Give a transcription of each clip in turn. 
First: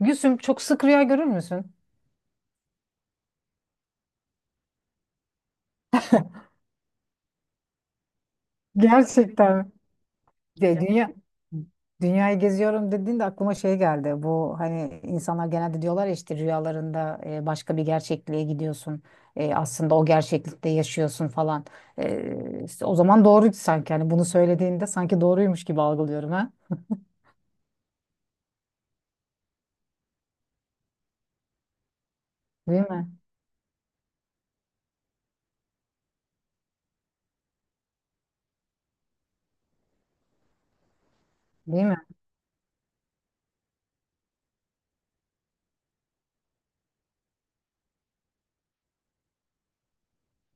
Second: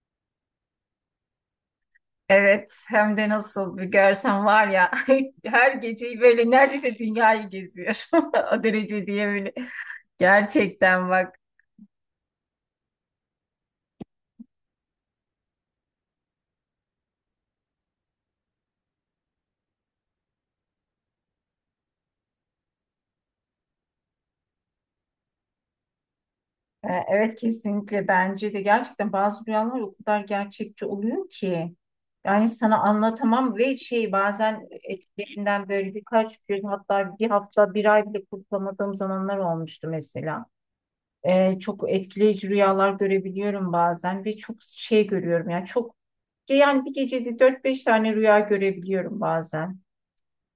Gülsüm çok sık rüya görür müsün? Evet, hem de nasıl bir görsen var ya. Her geceyi böyle neredeyse dünyayı geziyor. O derece diye böyle. Gerçekten mi? De, Gerçekten dünya bak. dünyayı geziyorum dediğinde aklıma şey geldi. Bu hani insanlar genelde diyorlar ya işte rüyalarında başka bir gerçekliğe gidiyorsun. Aslında o gerçeklikte yaşıyorsun falan. İşte o zaman doğruydu sanki. Hani bunu söylediğinde sanki doğruymuş gibi algılıyorum ha. Evet, kesinlikle bence de gerçekten bazı rüyalar o kadar gerçekçi oluyor ki. Yani sana Değil mi? anlatamam ve şey, bazen etkilerinden böyle birkaç gün, hatta bir hafta, bir ay bile kurtulamadığım zamanlar olmuştu mesela. Değil Çok mi? etkileyici rüyalar görebiliyorum bazen ve çok şey görüyorum yani, çok, yani bir gecede dört beş tane rüya görebiliyorum bazen.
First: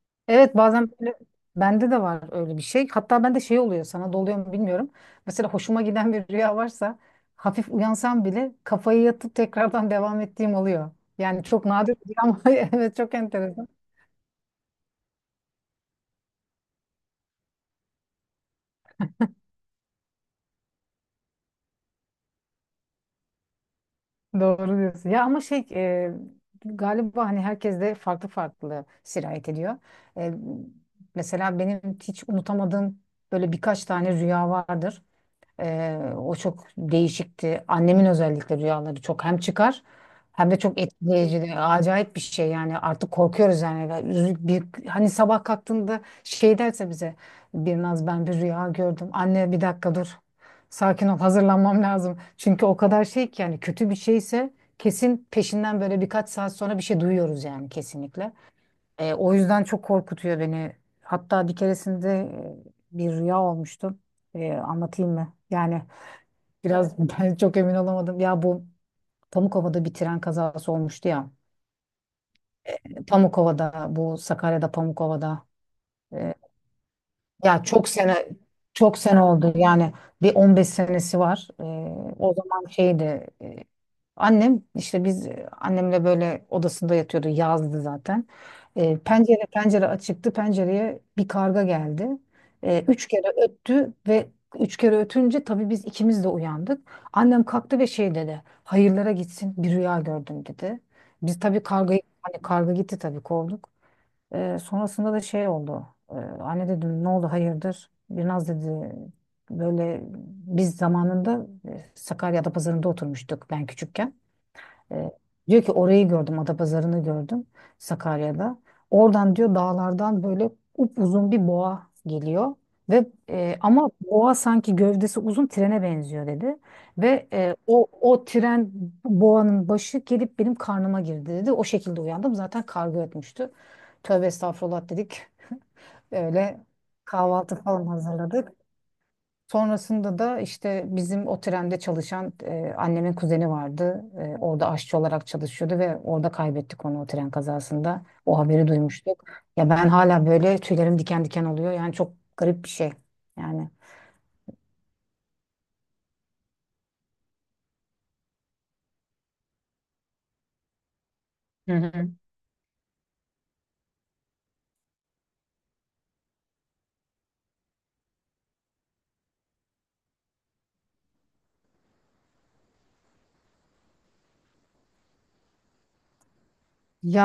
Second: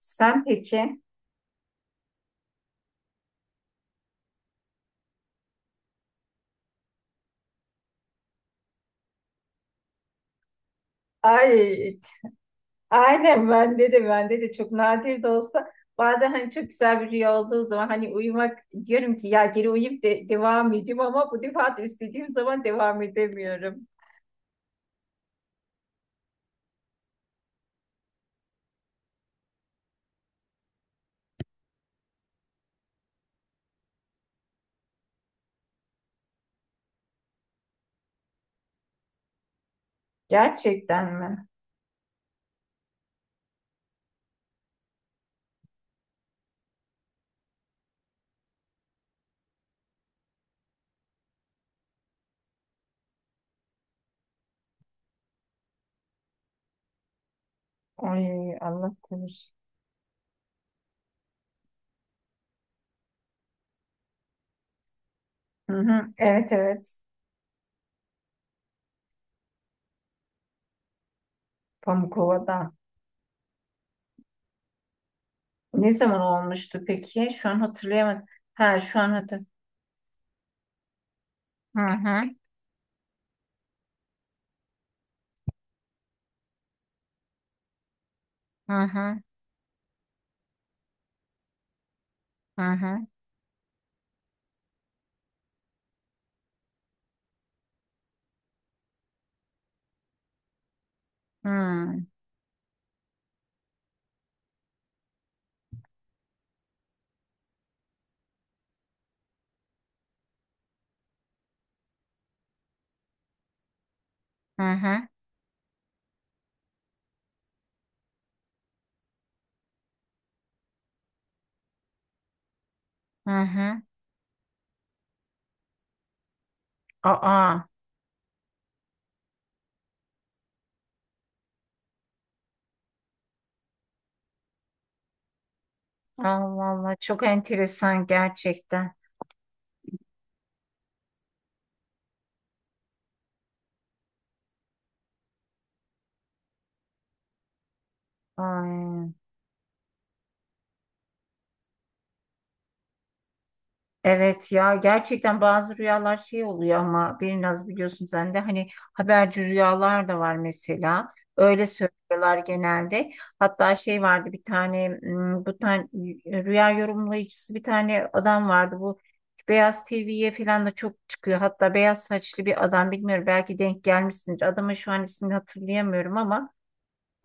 Sen Evet, bazen peki? böyle bende de var öyle bir şey. Hatta bende şey oluyor, sana da oluyor mu bilmiyorum. Mesela hoşuma giden bir rüya varsa hafif uyansam bile kafayı yatıp tekrardan devam ettiğim oluyor. Yani çok nadir Ay, bir rüya ama evet, çok aynen, enteresan. bende de çok nadir de olsa bazen hani çok güzel bir rüya olduğu zaman, hani uyumak, diyorum ki ya geri uyuyup de devam edeyim, ama bu defa da istediğim zaman devam edemiyorum. Doğru diyorsun. Ya ama şey, galiba hani herkes de farklı farklı sirayet ediyor. E, Mesela benim hiç unutamadığım böyle birkaç tane rüya vardır. O çok değişikti. Annemin özellikle rüyaları çok hem çıkar hem de çok Gerçekten mi? etkileyici, acayip bir şey yani, artık korkuyoruz yani. Ya, bir, hani sabah kalktığında şey derse bize: bir ben bir rüya gördüm. Anne bir dakika dur. Sakin ol, hazırlanmam lazım. Çünkü o kadar şey ki, yani kötü bir şeyse kesin peşinden böyle birkaç saat sonra bir şey duyuyoruz yani, kesinlikle. Ay, Allah O korusun. yüzden çok korkutuyor beni. Hatta bir keresinde bir rüya olmuştu. Anlatayım mı? Hı Yani hı, evet, evet. biraz ben çok emin olamadım. Ya bu Pamukova'da bir tren kazası olmuştu ya. Pamukova'da. Pamukova'da, bu Sakarya'da, Pamukova'da. Ne zaman Ee, olmuştu peki? Şu an Ya, hatırlayamadım. Ha, şu çok an sene hatır. oldu. Yani bir 15 senesi var. Hı hı. O zaman şeydi, annem işte biz, annemle böyle odasında yatıyordu, yazdı zaten. Hı hı. Pencere açıktı, pencereye bir karga geldi. Hı hı. Üç kere öttü ve üç kere ötünce tabii biz ikimiz de uyandık. Annem kalktı ve şey dedi: hayırlara gitsin, bir rüya gördüm, dedi. Biz Hı tabii hı. kargayı, hani karga gitti tabii, kovduk. Sonrasında da şey oldu. Anne dedim, ne oldu, hayırdır? Biraz dedi böyle, biz zamanında Sakarya'da pazarında oturmuştuk, ben küçükken. Hı hı. E, Diyor ki, orayı gördüm, Adapazarı'nı gördüm, Sakarya'da. Oradan diyor dağlardan böyle upuzun bir boğa geliyor. Ve ama boğa sanki gövdesi uzun, trene benziyor dedi. Ve Aa. O tren boğanın başı gelip benim karnıma girdi dedi. O şekilde uyandım. Zaten kargo etmişti. Tövbe estağfurullah dedik. Öyle Allah Allah, çok kahvaltı falan enteresan hazırladık. gerçekten. Sonrasında da işte bizim o trende çalışan annemin kuzeni vardı. Orada aşçı olarak çalışıyordu ve orada kaybettik onu, o tren kazasında. O haberi Ay. duymuştuk. Ya ben hala böyle tüylerim diken diken oluyor. Yani çok garip bir şey. Yani. Evet ya, gerçekten bazı rüyalar şey oluyor ama biraz biliyorsun sen de, hani haberci rüyalar da var mesela. Öyle Hı hı. söylüyorlar genelde. Hatta şey vardı bir tane, bu tane rüya yorumlayıcısı bir tane adam vardı, bu Beyaz TV'ye falan da çok çıkıyor. Hatta beyaz saçlı bir adam, bilmiyorum, belki denk gelmişsindir. Adamın şu an ismini hatırlayamıyorum ama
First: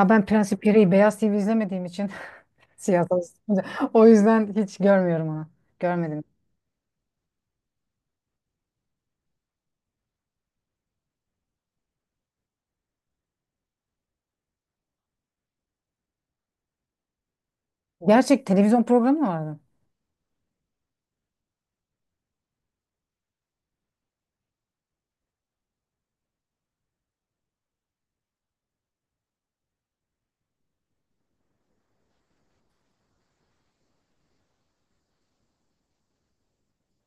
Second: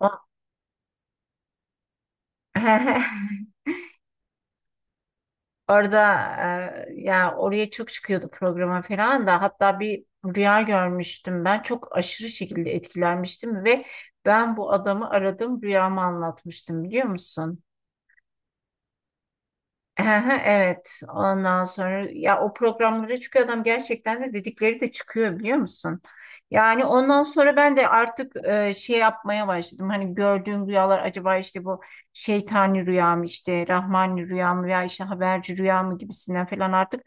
o. ben prensip gereği Beyaz TV izlemediğim için, siyasal, o yüzden hiç görmüyorum onu. Görmedim. Orada, yani oraya çok çıkıyordu programa falan da, hatta bir rüya görmüştüm, ben çok aşırı şekilde etkilenmiştim ve ben bu adamı aradım, rüyamı anlatmıştım, biliyor musun? Gerçek televizyon programı mı vardı? Evet, ondan sonra ya o programlara çıkıyor adam, gerçekten de dedikleri de çıkıyor, biliyor musun? Yani ondan sonra ben de artık şey yapmaya başladım. Hani gördüğüm rüyalar acaba işte bu şeytani rüya mı, işte rahmani rüya mı, veya işte haberci rüya mı gibisinden falan, artık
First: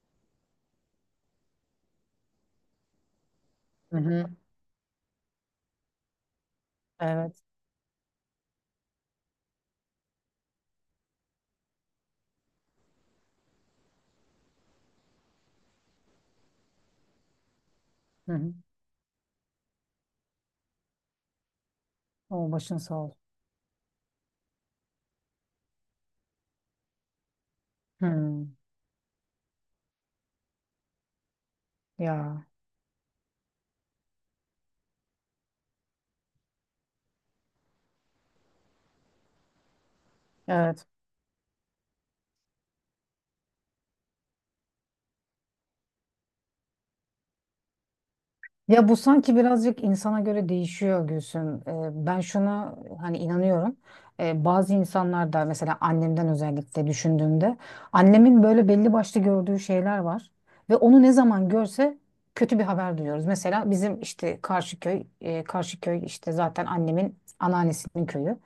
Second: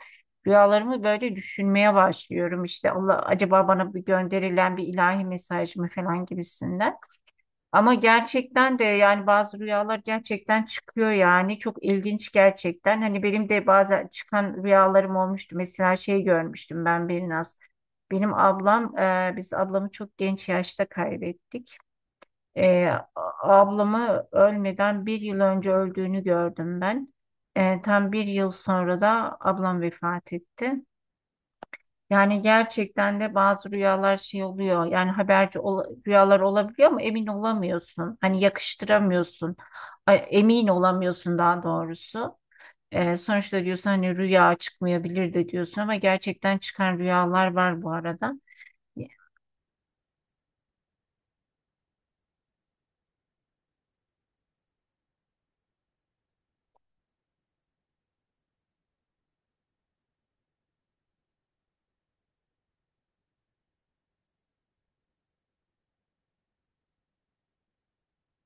rüyalarımı böyle düşünmeye başlıyorum. İşte Allah acaba bana Hı bir hı. gönderilen bir ilahi mesaj mı falan gibisinden. Evet. Ama gerçekten de yani bazı rüyalar gerçekten çıkıyor, yani çok ilginç gerçekten. Hani benim de bazen çıkan rüyalarım olmuştu. Mesela şey görmüştüm ben biraz. Hı hı. Biz ablamı çok genç yaşta kaybettik. O, başın E, sağ a- olsun. ablamı ölmeden bir yıl önce öldüğünü gördüm ben. Tam bir yıl Hmm. sonra da ablam vefat etti. Yani Ya. gerçekten de bazı rüyalar şey oluyor. Yani haberci rüyalar olabiliyor ama emin olamıyorsun. Hani yakıştıramıyorsun. Ay, emin Evet. olamıyorsun daha doğrusu. Sonuçta diyorsun hani rüya çıkmayabilir de diyorsun, ama gerçekten çıkan rüyalar var bu arada. Ya bu sanki birazcık insana göre değişiyor Gülsüm. Ben şuna hani inanıyorum. Bazı insanlar da mesela, annemden özellikle düşündüğümde, annemin böyle belli başlı gördüğü şeyler var ve onu ne zaman görse kötü bir haber duyuyoruz. Mesela bizim işte Karşıköy, Karşıköy işte zaten annemin anneannesinin köyü.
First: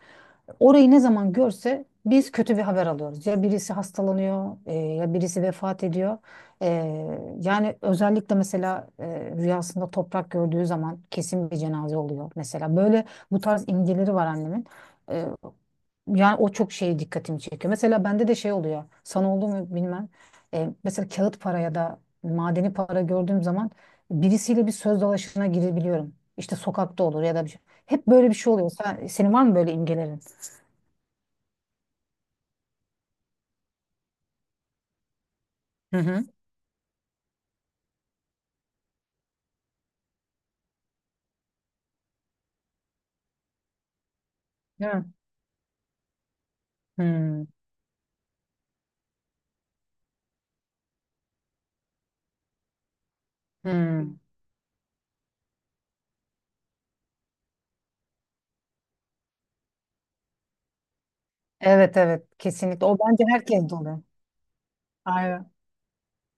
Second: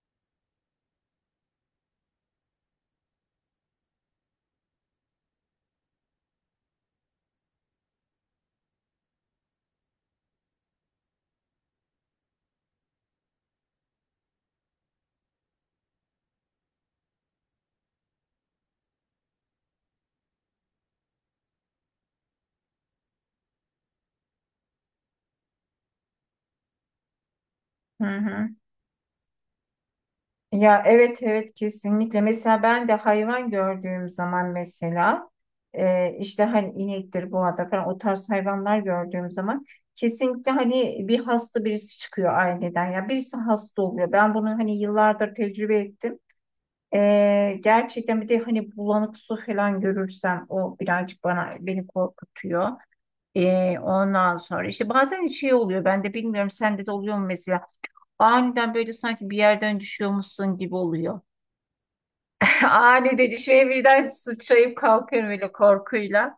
Orayı ne zaman görse biz kötü bir haber alıyoruz. Ya birisi hastalanıyor, ya birisi vefat ediyor. E, Yani özellikle mesela rüyasında toprak gördüğü zaman kesin bir cenaze oluyor. Mesela böyle bu tarz imgeleri var annemin. E, Yani o çok şeye dikkatimi çekiyor. Mesela bende de şey oluyor, sana oldu mu bilmem. Mesela kağıt para ya da madeni para gördüğüm zaman birisiyle bir söz dalaşına girebiliyorum. İşte sokakta olur ya da bir şey. Hı Hep böyle bir hı. şey oluyor. Senin var mı böyle imgelerin? Ya evet, evet kesinlikle. Mesela ben de hayvan gördüğüm zaman, mesela Hı hı. işte hani inektir, boğadır falan, o tarz hayvanlar gördüğüm zaman kesinlikle hani bir hasta birisi çıkıyor aileden. Ya birisi hasta oluyor. Ben bunu hani Değil mi? yıllardır tecrübe ettim. Hmm, Gerçekten, bir de hani bulanık su falan görürsem o birazcık bana, beni korkutuyor. Hmm. Ondan sonra işte bazen şey oluyor, ben de bilmiyorum sende de oluyor mu mesela, aniden böyle sanki bir yerden düşüyormuşsun gibi oluyor. Evet evet, kesinlikle. O Ani bence dedi, şöyle herkes dolu. birden sıçrayıp kalkıyorum öyle Aynen. korkuyla.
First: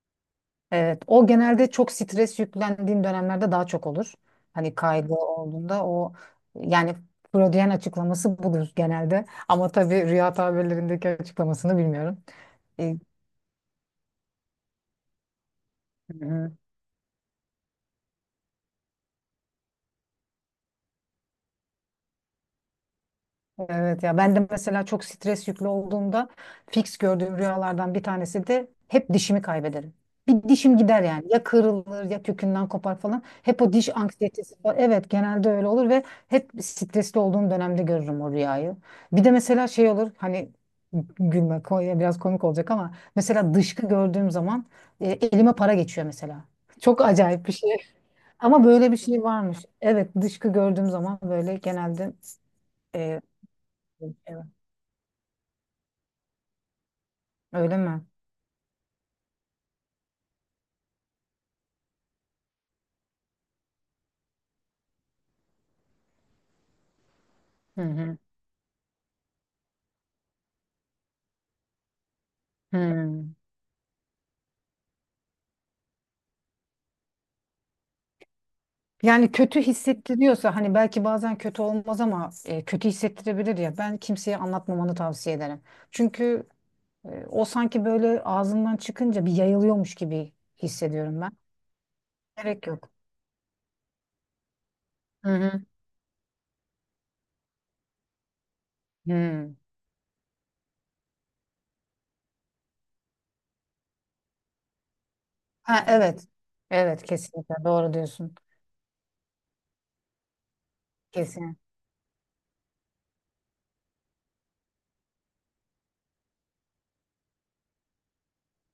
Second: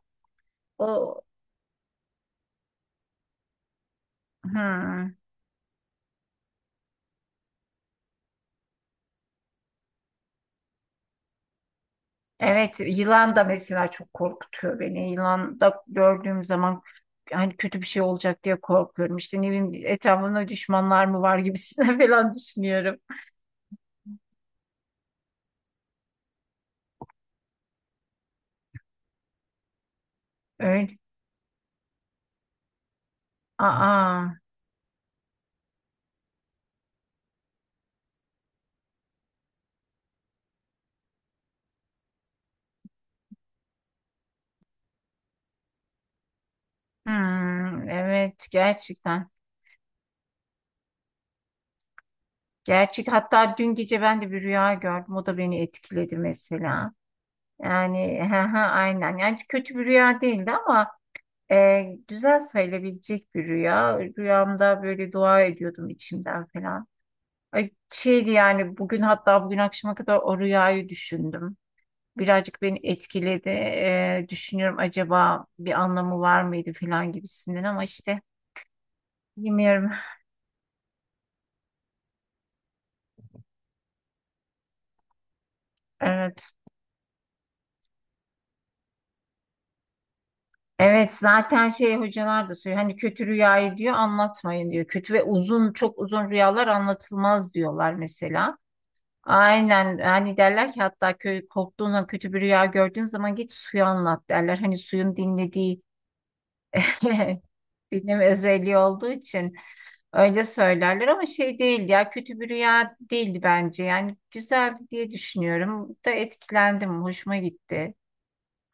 Evet. O. O genelde çok stres yüklendiğin dönemlerde daha çok olur. Hani kaygı Hmm. olduğunda o, yani Freudian açıklaması budur genelde. Ama tabii rüya tabirlerindeki açıklamasını bilmiyorum. Evet, E, yılan da mesela çok korkutuyor beni. Yılan da gördüğüm hı. zaman hani kötü bir şey olacak diye korkuyorum. İşte ne bileyim, etrafımda düşmanlar mı var gibisinden falan düşünüyorum. Evet, ya ben de mesela çok stres yüklü olduğumda fix gördüğüm rüyalardan bir tanesi de hep dişimi kaybederim. Bir dişim Öyle. gider yani, ya kırılır ya kökünden kopar falan. Hep o diş Aa. anksiyetesi falan. Evet, genelde öyle olur ve hep stresli olduğum dönemde görürüm o rüyayı. Bir de mesela şey olur hani, biraz komik olacak ama mesela dışkı gördüğüm zaman elime para geçiyor mesela. Çok acayip bir şey. Hmm. Evet, Ama böyle bir şey gerçekten. varmış. Evet, dışkı gördüğüm zaman böyle genelde, Gerçek, e, hatta dün gece ben de bir evet. rüya gördüm. O da beni etkiledi mesela. Öyle mi? Yani hı hı, aynen. Yani kötü bir rüya değildi ama güzel sayılabilecek bir rüya. Rüyamda böyle dua ediyordum içimden falan. Ay, Hı hı. şeydi yani, bugün, hatta bugün akşama kadar o rüyayı düşündüm. Birazcık beni Hı. etkiledi. Düşünüyorum, acaba bir anlamı var mıydı falan gibisinden, ama işte Yani kötü bilmiyorum. hissettiriyorsa hani, belki bazen kötü olmaz ama kötü hissettirebilir ya. Ben kimseye anlatmamanı tavsiye ederim. Çünkü Evet. O sanki böyle ağzından çıkınca bir yayılıyormuş gibi Evet, hissediyorum ben. zaten şey hocalar da Gerek söylüyor. yok. Hani kötü rüyayı diyor anlatmayın diyor. Kötü ve Hı hı. uzun, çok uzun rüyalar anlatılmaz diyorlar mesela. Hı. Aynen, hani derler ki hatta, köy korktuğun zaman, kötü bir rüya gördüğün zaman git suyu anlat derler. Hani suyun dinlediği, Ha, evet. Evet kesinlikle, doğru dinleme diyorsun. özelliği olduğu için öyle söylerler, ama Kesin. şey değil ya, kötü bir rüya değildi bence. Yani güzeldi diye düşünüyorum. Da etkilendim, hoşuma gitti.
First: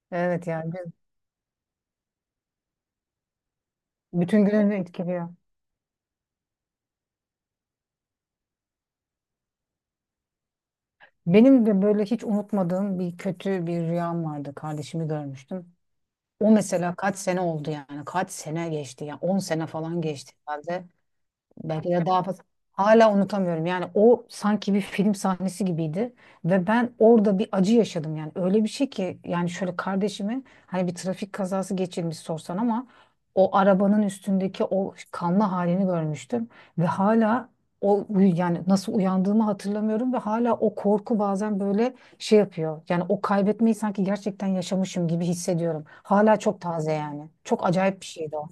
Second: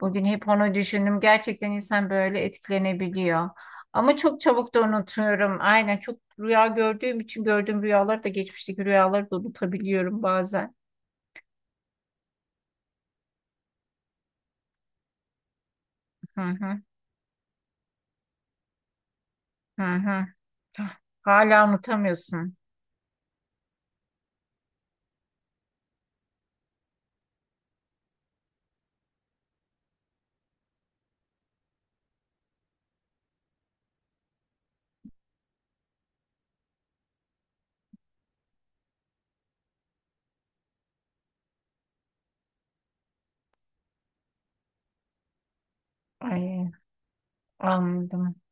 Bugün Evet hep yani onu düşündüm. Gerçekten insan böyle etkilenebiliyor. Ama çok bütün çabuk gününü da etkiliyor. unutuyorum. Aynen, çok rüya gördüğüm için gördüğüm rüyaları da, geçmişteki rüyaları da unutabiliyorum bazen. Benim de böyle hiç unutmadığım bir kötü bir rüyam vardı. Kardeşimi görmüştüm. Hı O hı. mesela kaç sene oldu yani? Kaç sene geçti ya? 10 sene Hı falan hı. geçti herhalde. Hah, hala Belki de daha fazla. unutamıyorsun. Hala unutamıyorum. Yani o sanki bir film sahnesi gibiydi ve ben orada bir acı yaşadım yani. Öyle bir şey ki yani, şöyle kardeşimi hani bir trafik kazası geçirmiş sorsan ama o arabanın üstündeki o kanlı halini görmüştüm ve hala o, yani nasıl uyandığımı hatırlamıyorum ve hala o korku bazen böyle şey yapıyor. Yani o kaybetmeyi sanki gerçekten yaşamışım gibi hissediyorum. Hala çok Ay, taze yani. Çok acayip bir anladım. şeydi o.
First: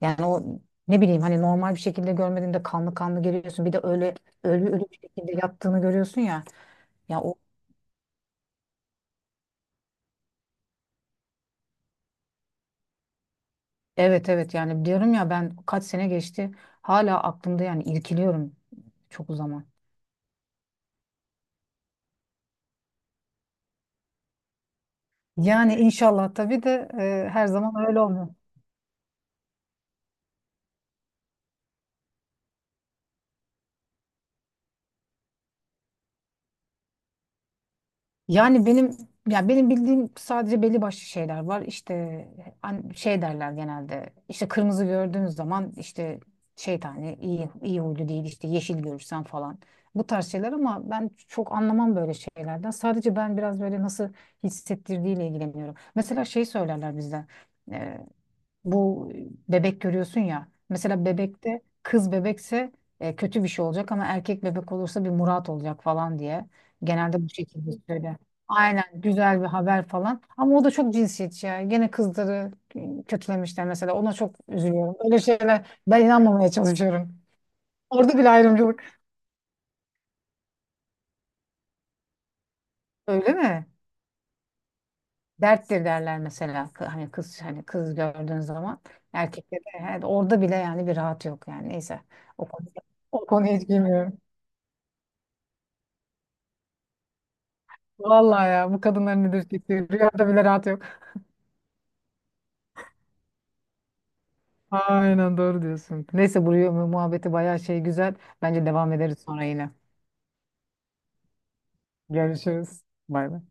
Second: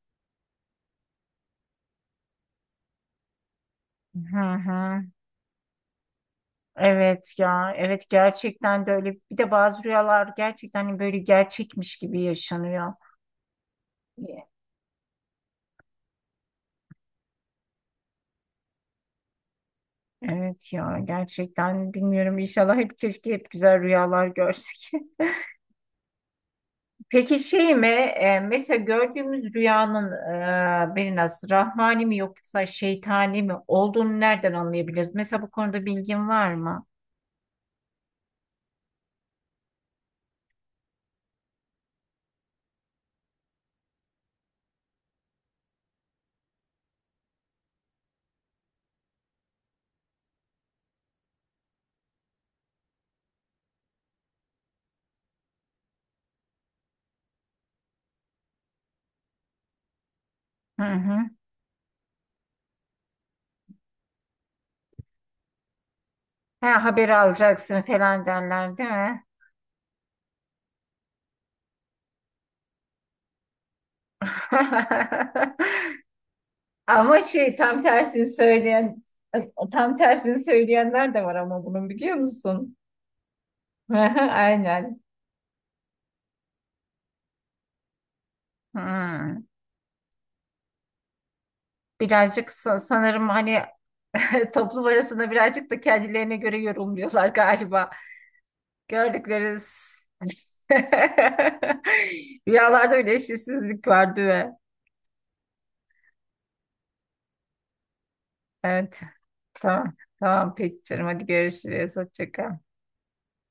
Yani o, ne bileyim, hani normal bir şekilde görmediğinde kanlı kanlı geliyorsun. Bir de öyle Hı ölü ölü bir hı. şekilde yattığını görüyorsun ya. Ya o, Evet ya, evet gerçekten de öyle. Bir de bazı rüyalar gerçekten hani böyle gerçekmiş gibi yaşanıyor. evet evet, yani diyorum ya, ben kaç sene geçti hala aklımda, yani irkiliyorum çok o zaman. Evet ya, gerçekten bilmiyorum. İnşallah hep, keşke hep güzel rüyalar görsek. Yani inşallah, tabii de Peki her şey mi, zaman öyle olmuyor. Mesela gördüğümüz rüyanın bir nasıl rahmani mi yoksa şeytani mi olduğunu nereden anlayabiliriz? Mesela bu konuda bilgin var mı? Yani benim, ya benim bildiğim sadece belli başlı şeyler var. İşte şey derler genelde. İşte kırmızı gördüğün zaman işte şeytani, iyi huylu değil, işte yeşil görürsen falan. Bu tarz şeyler, ama ben çok anlamam böyle şeylerden. Sadece ben biraz böyle nasıl hissettirdiğiyle ilgileniyorum. Mesela şey söylerler bizde. Bu, bebek görüyorsun ya. Hı Mesela hı. bebekte kız bebekse kötü bir şey olacak ama erkek bebek olursa bir murat olacak falan diye. Ha, haberi Genelde bu şekilde alacaksın söyle. falan derler Aynen, değil mi? güzel bir haber falan. Ama o da çok cinsiyetçi ya. Gene kızları kötülemişler mesela. Ona çok üzülüyorum. Öyle şeyler ben inanmamaya çalışıyorum. Ama şey tam Orada tersini bile ayrımcılık. söyleyen, tam tersini söyleyenler de var ama bunun, biliyor musun? Öyle mi? Aynen. Derttir derler mesela. Hani kız, hani kız gördüğün zaman Hmm. erkekte de, orada bile yani bir rahat yok yani. Neyse. O Birazcık konuya, o sanırım konuya hani hiç girmiyorum. toplum arasında birazcık da kendilerine göre yorumluyorlar galiba. Vallahi ya, bu kadınların ne Gördükleri dürtüsü, rüyada bile rahat yok. rüyalarda öyle eşitsizlik var değil mi? Aynen, doğru diyorsun. Neyse, bu rüya muhabbeti bayağı şey, güzel. Bence devam Evet. ederiz sonra yine. Tamam. Tamam peki canım. Hadi görüşürüz. Hoşça kal. Görüşürüz. Bay bay.